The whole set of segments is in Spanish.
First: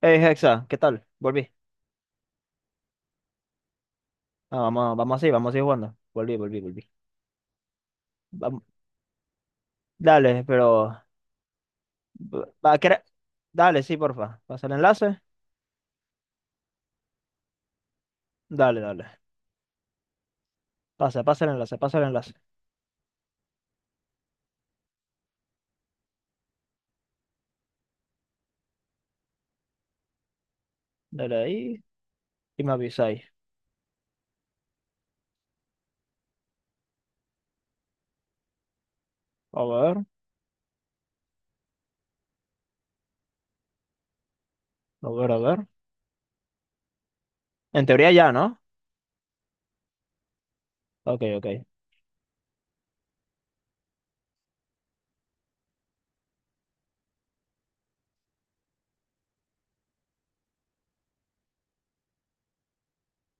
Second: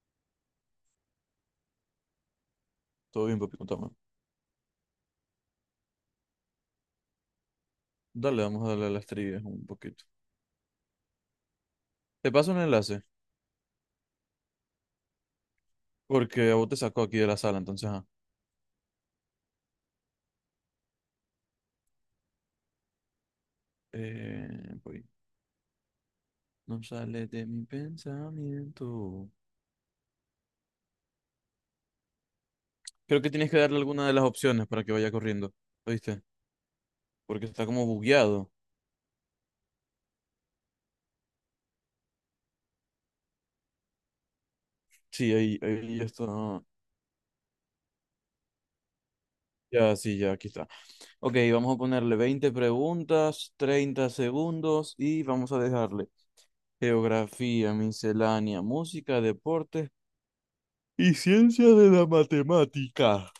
Hey, Hexa, ¿qué tal? Volví. Todo bien, papi, contame. Vamos, vamos así jugando. Volví, volví, volví. Dale, Vam- vamos a darle a las trivias un poquito. dale, pero... Te paso un va, ¿qué enlace, era? Dale, sí, porfa. Pasa el enlace. porque a vos te sacó aquí de la sala, entonces, ajá. Dale, dale. Pasa, pasa el enlace, pasa el enlace. Eh, voy. No sale de mi pensamiento. Dale ahí y me Creo avisáis. que tienes que darle alguna de las opciones para que vaya corriendo, ¿oíste? Porque está como bugueado. A ver, a ver, Sí, a ahí, ver. ahí ya está. En teoría ya, ¿no? Ya, sí, ya, aquí está. Ok, Ok, ok. vamos a ponerle 20 preguntas, 30 segundos y vamos a dejarle geografía, miscelánea, música, deportes y ciencia de la matemática.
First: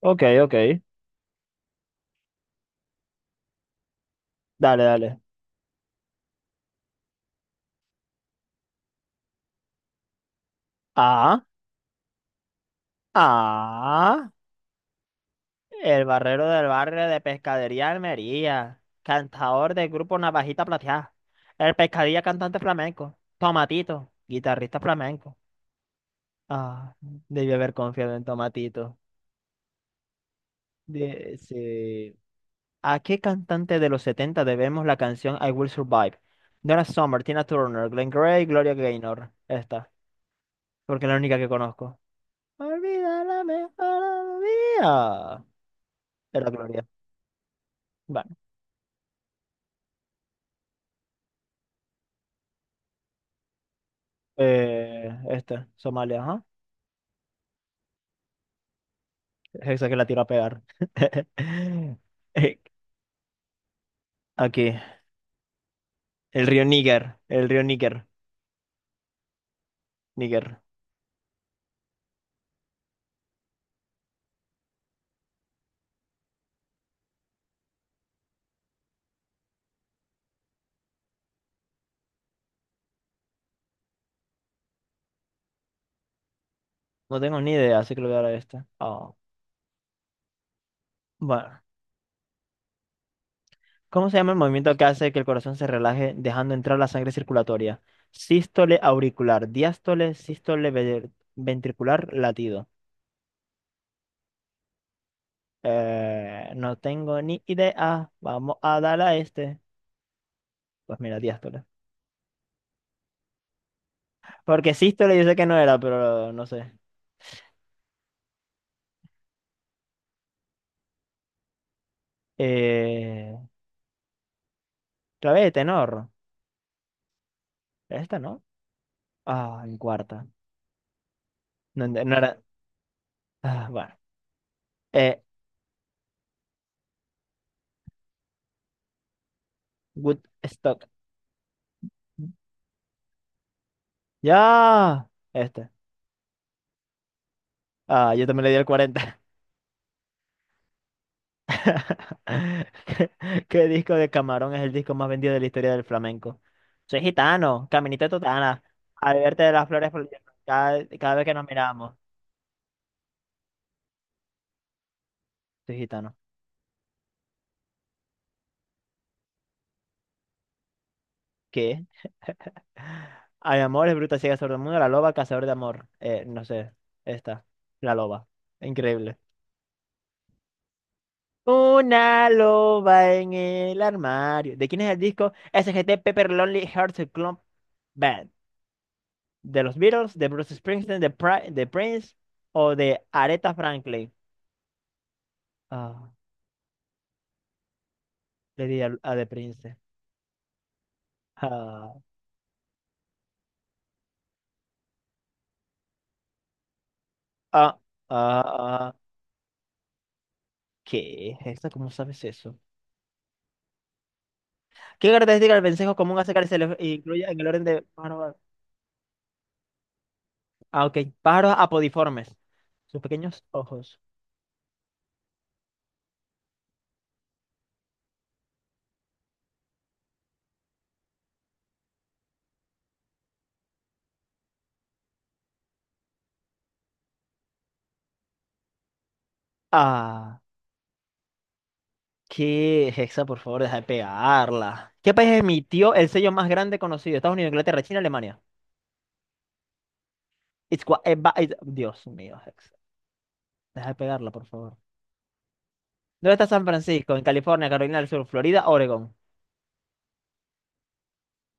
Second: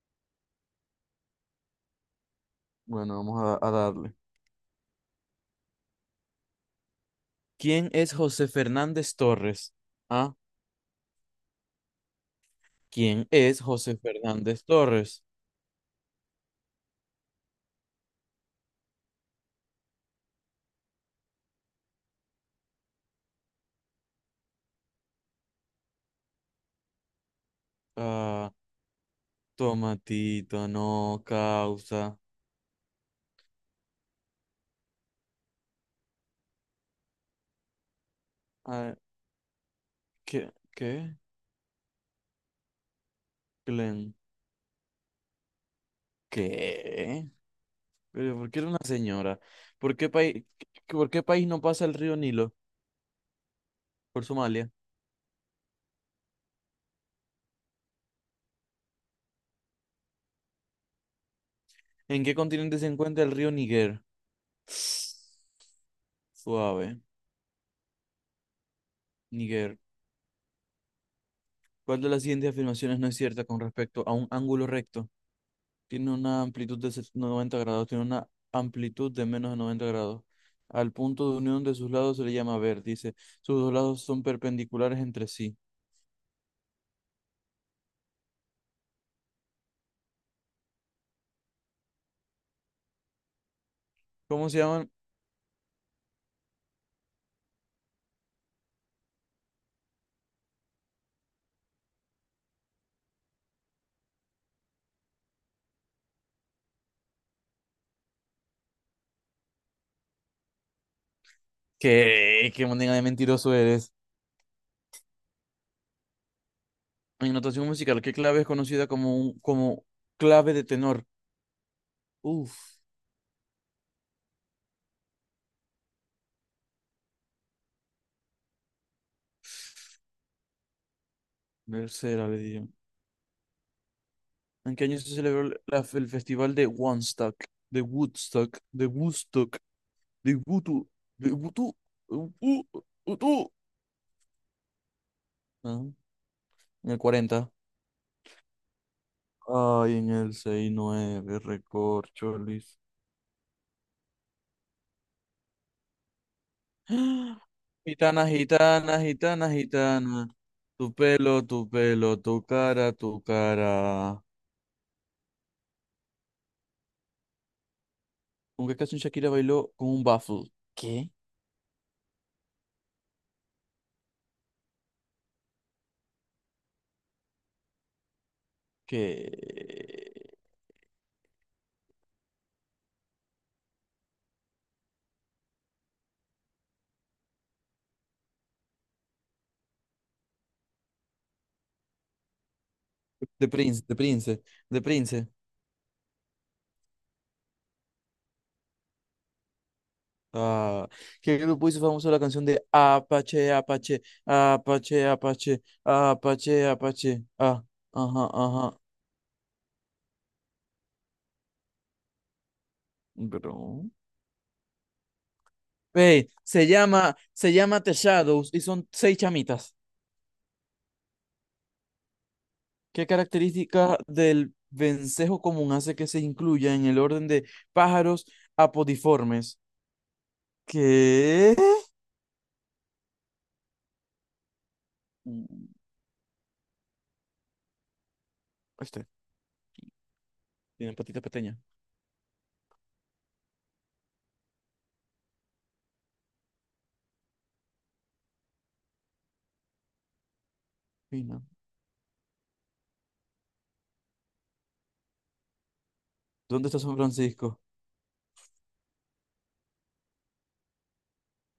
Ok, ok. Bueno, vamos a darle. Dale, dale. ¿Quién es José Fernández Torres? Ah, Ah, ¿quién es José ah. Fernández Torres? El barrero del barrio de Pescadería Almería. Cantador del grupo Navajita Plateada. El pescadilla cantante flamenco. Tomatito, guitarrista flamenco. Ah, debí haber confiado en Ah, Tomatito. tomatito, no, causa. Sí. ¿A qué cantante de los 70 debemos la canción I Will Survive? Donna Summer, Tina Turner, Glenn Gray, Gloria Ah, Gaynor. Esta, ¿qué? porque es ¿Qué? la única que conozco. Olvida la Glenn. mejor vida. Era Gloria. ¿Qué? Bueno, ¿Pero por qué era una señora? ¿Por qué país, por qué país no pasa el río Nilo? Por Somalia. Esta, Somalia, ajá. Esa que la tiro a pegar. ¿En qué Eh, continente se encuentra el río Níger? Aquí, el río Suave. Níger, Níger. Níger. ¿Cuál de las siguientes afirmaciones no es cierta con respecto a un ángulo recto? Tiene una amplitud de 90 grados, tiene una amplitud de menos de 90 grados. Al punto de unión de sus lados se le llama vértice. Sus dos lados son perpendiculares entre sí. No tengo ni idea, así que lo voy a dar a esta. Ah, bueno, ¿cómo se llama el ¿Cómo se movimiento que llaman? hace que el corazón se relaje dejando entrar la sangre circulatoria? Sístole auricular, diástole, ventricular, latido. No tengo ni idea. Vamos a dar a este. Pues mira, diástole. ¿Qué manera de mentiroso eres? Porque sístole yo sé que no era, pero no sé. En notación musical, ¿qué clave es conocida como clave de tenor? Uf, Eh, clave de tenor. Esta, ¿no? Ah, en cuarta. No, no tercera le era. digo. Ah, bueno. ¿En qué año se Eh, celebró el festival de Woodstock? De Woodstock, de Woodstock, de Woodstock. Woodstock, de Woodstock, de Woodstock, Ya. Este. Ajá. En el 40. Ah, yo también le di el 40. Ay, en el 69, recorcholis. ¿Qué disco de Camarón es el disco más vendido de la historia del flamenco? Soy gitano, caminito de Gitana, totana. gitana, Al verte gitana, de las flores por- gitana. Tu Cada vez pelo, que nos tu miramos. pelo, tu cara, tu cara. Soy gitano. ¿Con qué canción Shakira bailó con un baffle? ¿Qué? ¿Qué? Hay amores, bruta, ciega, sordomuda, la loba, cazador de amor. No sé, esta. La loba. ¿Qué? Increíble. Una loba en el armario. ¿De quién es el disco? SGT Pepper Lonely Hearts Club Band. ¿De los Beatles, de Bruce Springsteen, de Prince o de De Aretha Prince, de Franklin? Prince, de Prince. Ah, le di al- a, de Prince. Ah, ¿qué grupo hizo Ah, famoso la canción de Apache, Apache, Apache, Apache, Apache, Apache? Ah, ah, ajá, ah, ajá. ah. ¿Qué es esto? ¿Cómo sabes eso? Bro. ¿Qué característica del vencejo común Ve, hace que se se le llama, incluye en el se orden llama de The pájaros? Shadows y son seis chamitas. Ah, ok. Pájaros apodiformes. Sus ¿Qué pequeños característica ojos. del vencejo común hace que se incluya en el orden de pájaros apodiformes? ¿Qué? Mm, Este, Ah, tiene patita pequeña. ¿qué es esa? Por favor, deja de pegarla. ¿Qué país emitió el sello más grande conocido? Estados Unidos, Inglaterra, China, Alemania. It's gua- ba- Fina. it- Dios mío, Hexa. Deja de pegarla, por favor. ¿Dónde está San ¿Dónde está San Francisco? En Francisco? California, Carolina del Sur, Florida, Oregón.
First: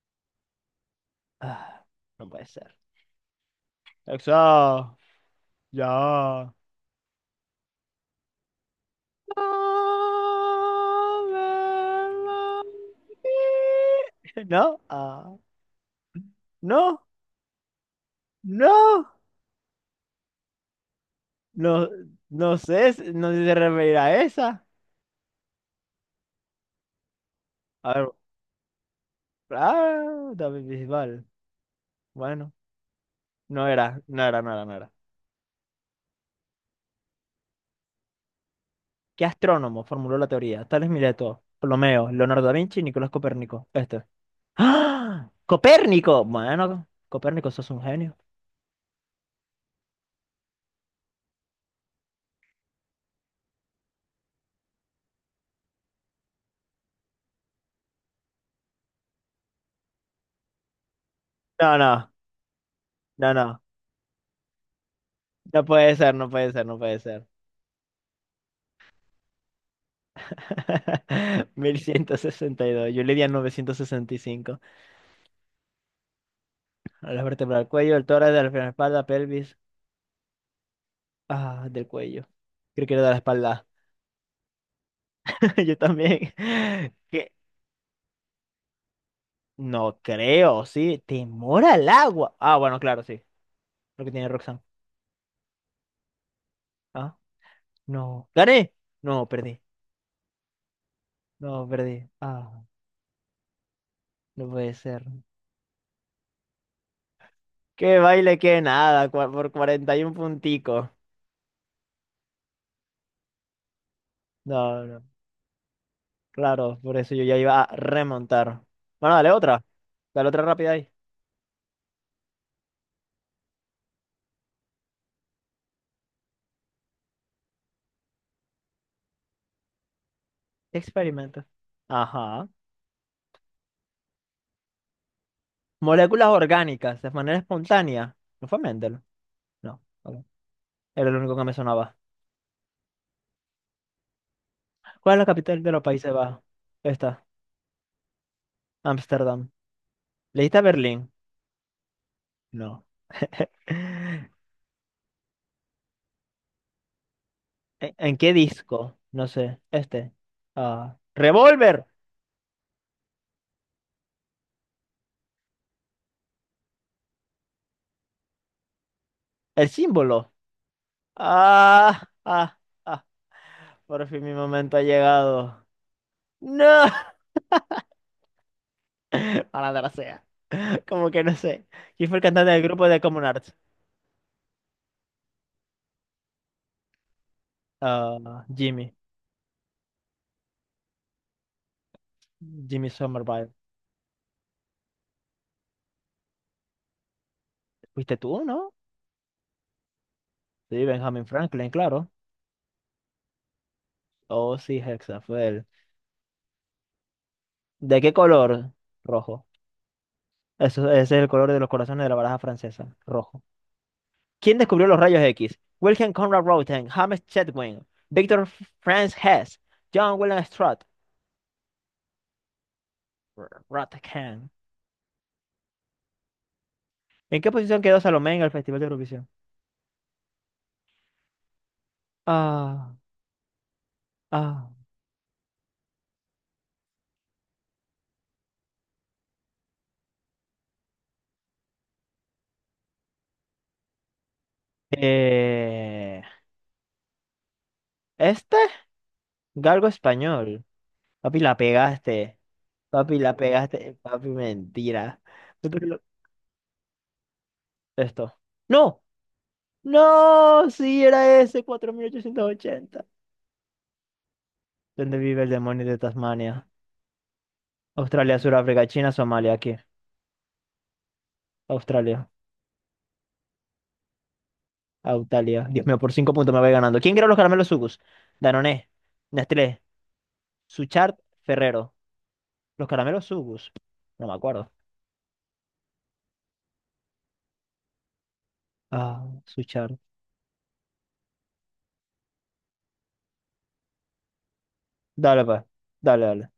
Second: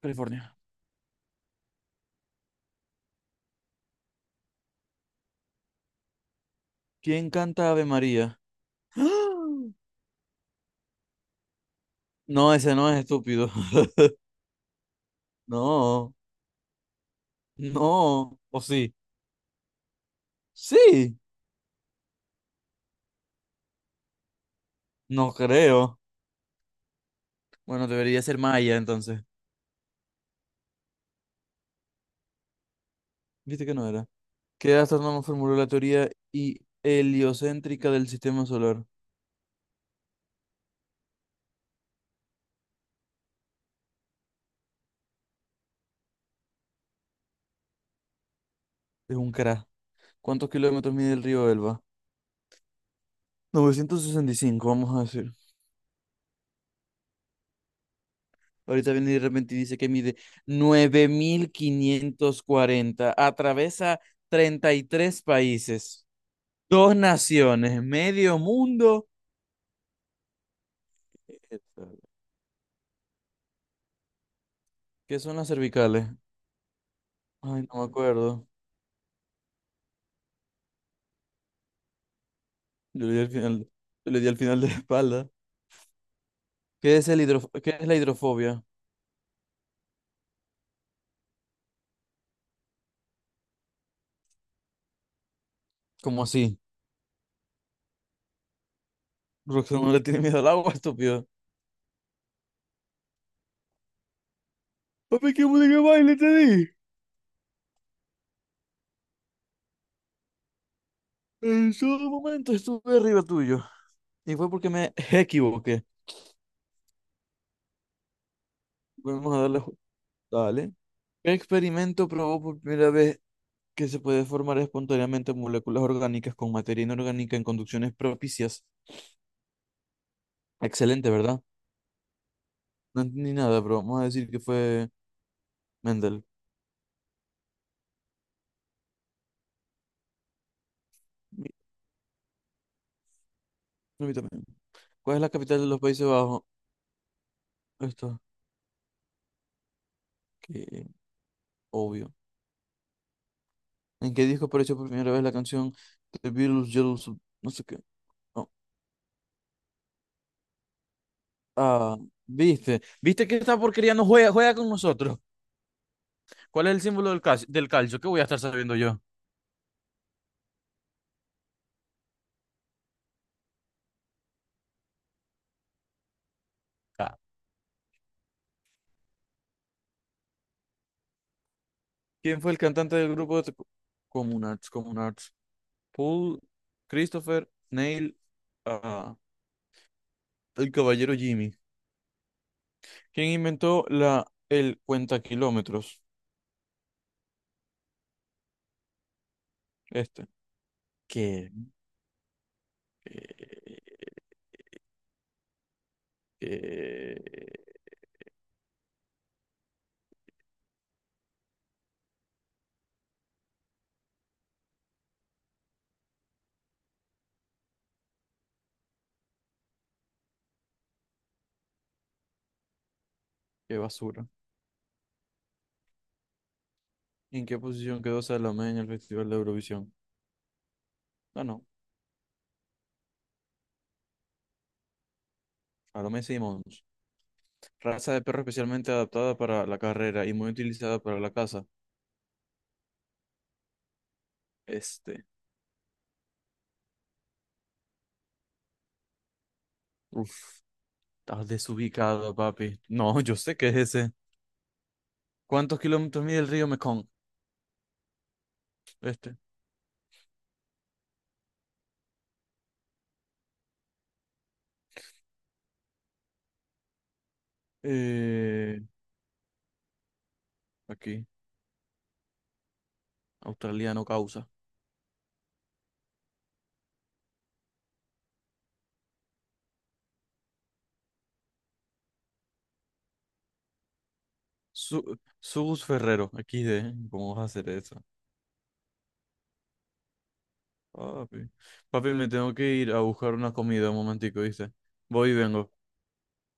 California. Ah, no puede ser. Exacto. Ya. ¿Quién canta Ave María? ¡Ah! No, ese no es estúpido. ¿No? Ah. No, No, no. ¿O sí? no, Sí, no, no sé, no sé si se referirá a esa. no creo. Bueno, A ver, debería ser Maya entonces. ah, David Bisbal. Bueno, ¿Viste no que no era, era? no era, no era, no Que era. astrónomo formuló la teoría heliocéntrica del sistema solar? ¿Qué astrónomo formuló la teoría? Tales Mileto, Ptolomeo, Leonardo da Vinci, Nicolás Copérnico. Este. ¡Ah! Copérnico. Bueno, Copérnico, sos un genio. Es un crack. ¿Cuántos kilómetros mide el río Elba? 965, vamos a decir. Ahorita viene y de repente y dice que mide nueve mil No, no, quinientos cuarenta. no, no. Atraviesa 33 No puede países, ser, no puede ser, no dos puede ser. naciones, medio mundo. 1162. Yuridia 965. ¿Qué son las cervicales? La vértebra Ay, del no me cuello, el tórax, acuerdo. de la espalda, pelvis. Ah, del cuello. Creo que era Yo de le la di al final, espalda. yo le di al final de la espalda. Yo también. ¿Qué? ¿Qué es la hidrofobia? No creo, sí. Temor al agua. Ah, bueno, claro, sí. Lo que tiene Roxanne. ¿Cómo así? Ah, no. ¿Gané? No, perdí. Roxanne no le tiene miedo al agua, estúpido. No, perdí. Ah, no puede ser. Papi, qué música de baile te di. Qué baile, qué nada, por 41 punticos. En su momento estuve arriba tuyo. Y fue porque No, me no, equivoqué. claro, por eso yo ya iba a remontar. Bueno, Vamos a darle. Dale otra rápida Dale. ahí. ¿Qué experimento probó por primera vez que se puede formar espontáneamente moléculas orgánicas con materia inorgánica en conducciones propicias? Excelente, ¿verdad? Experimento. Ajá. No entendí nada, pero vamos a decir que fue Mendel. Moléculas orgánicas, de manera espontánea. ¿No fue Mendel? No, ok. Era el único que Mi- me sonaba. a mí también. ¿Cuál ¿Cuál es es la la capital capital de de los los Países Países Bajos? Bajos? Esta, Esto, Ámsterdam. ¿Leíste que Berlín? obvio. No. ¿En qué ¿En, disco apareció por primera vez la canción The Beatles Yellow Sub- No sé qué. ¿en qué Oh, disco? No sé. Este. Ah. Revolver. ah, viste que esta porquería no juega, juega con nosotros. ¿Cuál es el símbolo del calcio? ¿Del calcio? ¿Qué voy a estar sabiendo yo? El símbolo. Ah, ah, ah. Por fin mi momento ha llegado. ¡No! Ah, Malandra sea. Como que no sé. ¿Quién fue el ¿quién cantante fue el del grupo cantante de del Common grupo Arts? de Common Arts? Common Arts. Paul, Christopher, Neil, Ah, Jimmy. ah, el caballero Jimmy. Jimmy ¿Quién Somerville. inventó la, el cuenta kilómetros? ¿Fuiste tú, no? Este. Sí, Benjamin ¿Qué? Franklin, claro. ¿Qué, Oh, sí, Hexa, fue él. qué- ¿De qué color? Rojo. Eso, ese es el color de los corazones de la baraja francesa. Rojo. ¿Quién descubrió los rayos X? Wilhelm Conrad Röntgen, James Chadwick, Victor Franz Hess, John William Strutt. Qué basura? Rotterdam. ¿En ¿En qué qué posición quedó posición quedó Salomé en el Salomé en Festival de el Eurovisión? Festival de Eurovisión? No, no. Ah. Ah, Salomé Simons. Raza de perro especialmente adaptada para la carrera y muy utilizada para la caza. Este. eh, este, galgo Uf, español. Papi, estás la desubicado, pegaste. papi. Papi, No, yo la sé que es pegaste. ese. Papi, mentira. Yo ¿Cuántos creo que lo- kilómetros mide el río Mekong? Esto. ¡No! Este. ¡No! Sí, era ese, 4880. ¿Dónde vive el demonio de Tasmania? Australia, Eh, Sudáfrica, China, Somalia, aquí. aquí. Australia, Australiano causa. Autalia. Dios mío, por 5 puntos me voy ganando. ¿Quién creó los caramelos Sugus? Danone, Nestlé, Suchard, Ferrero. Los caramelos Sugus. No me acuerdo. Su Sugus Ferrero. Aquí de. ¿Cómo vas a hacer eso? Ah, Papi. Papi, me tengo que ir a buscar una comida un momentico, ¿viste? Voy y dale, pues. vengo. Dale, dale.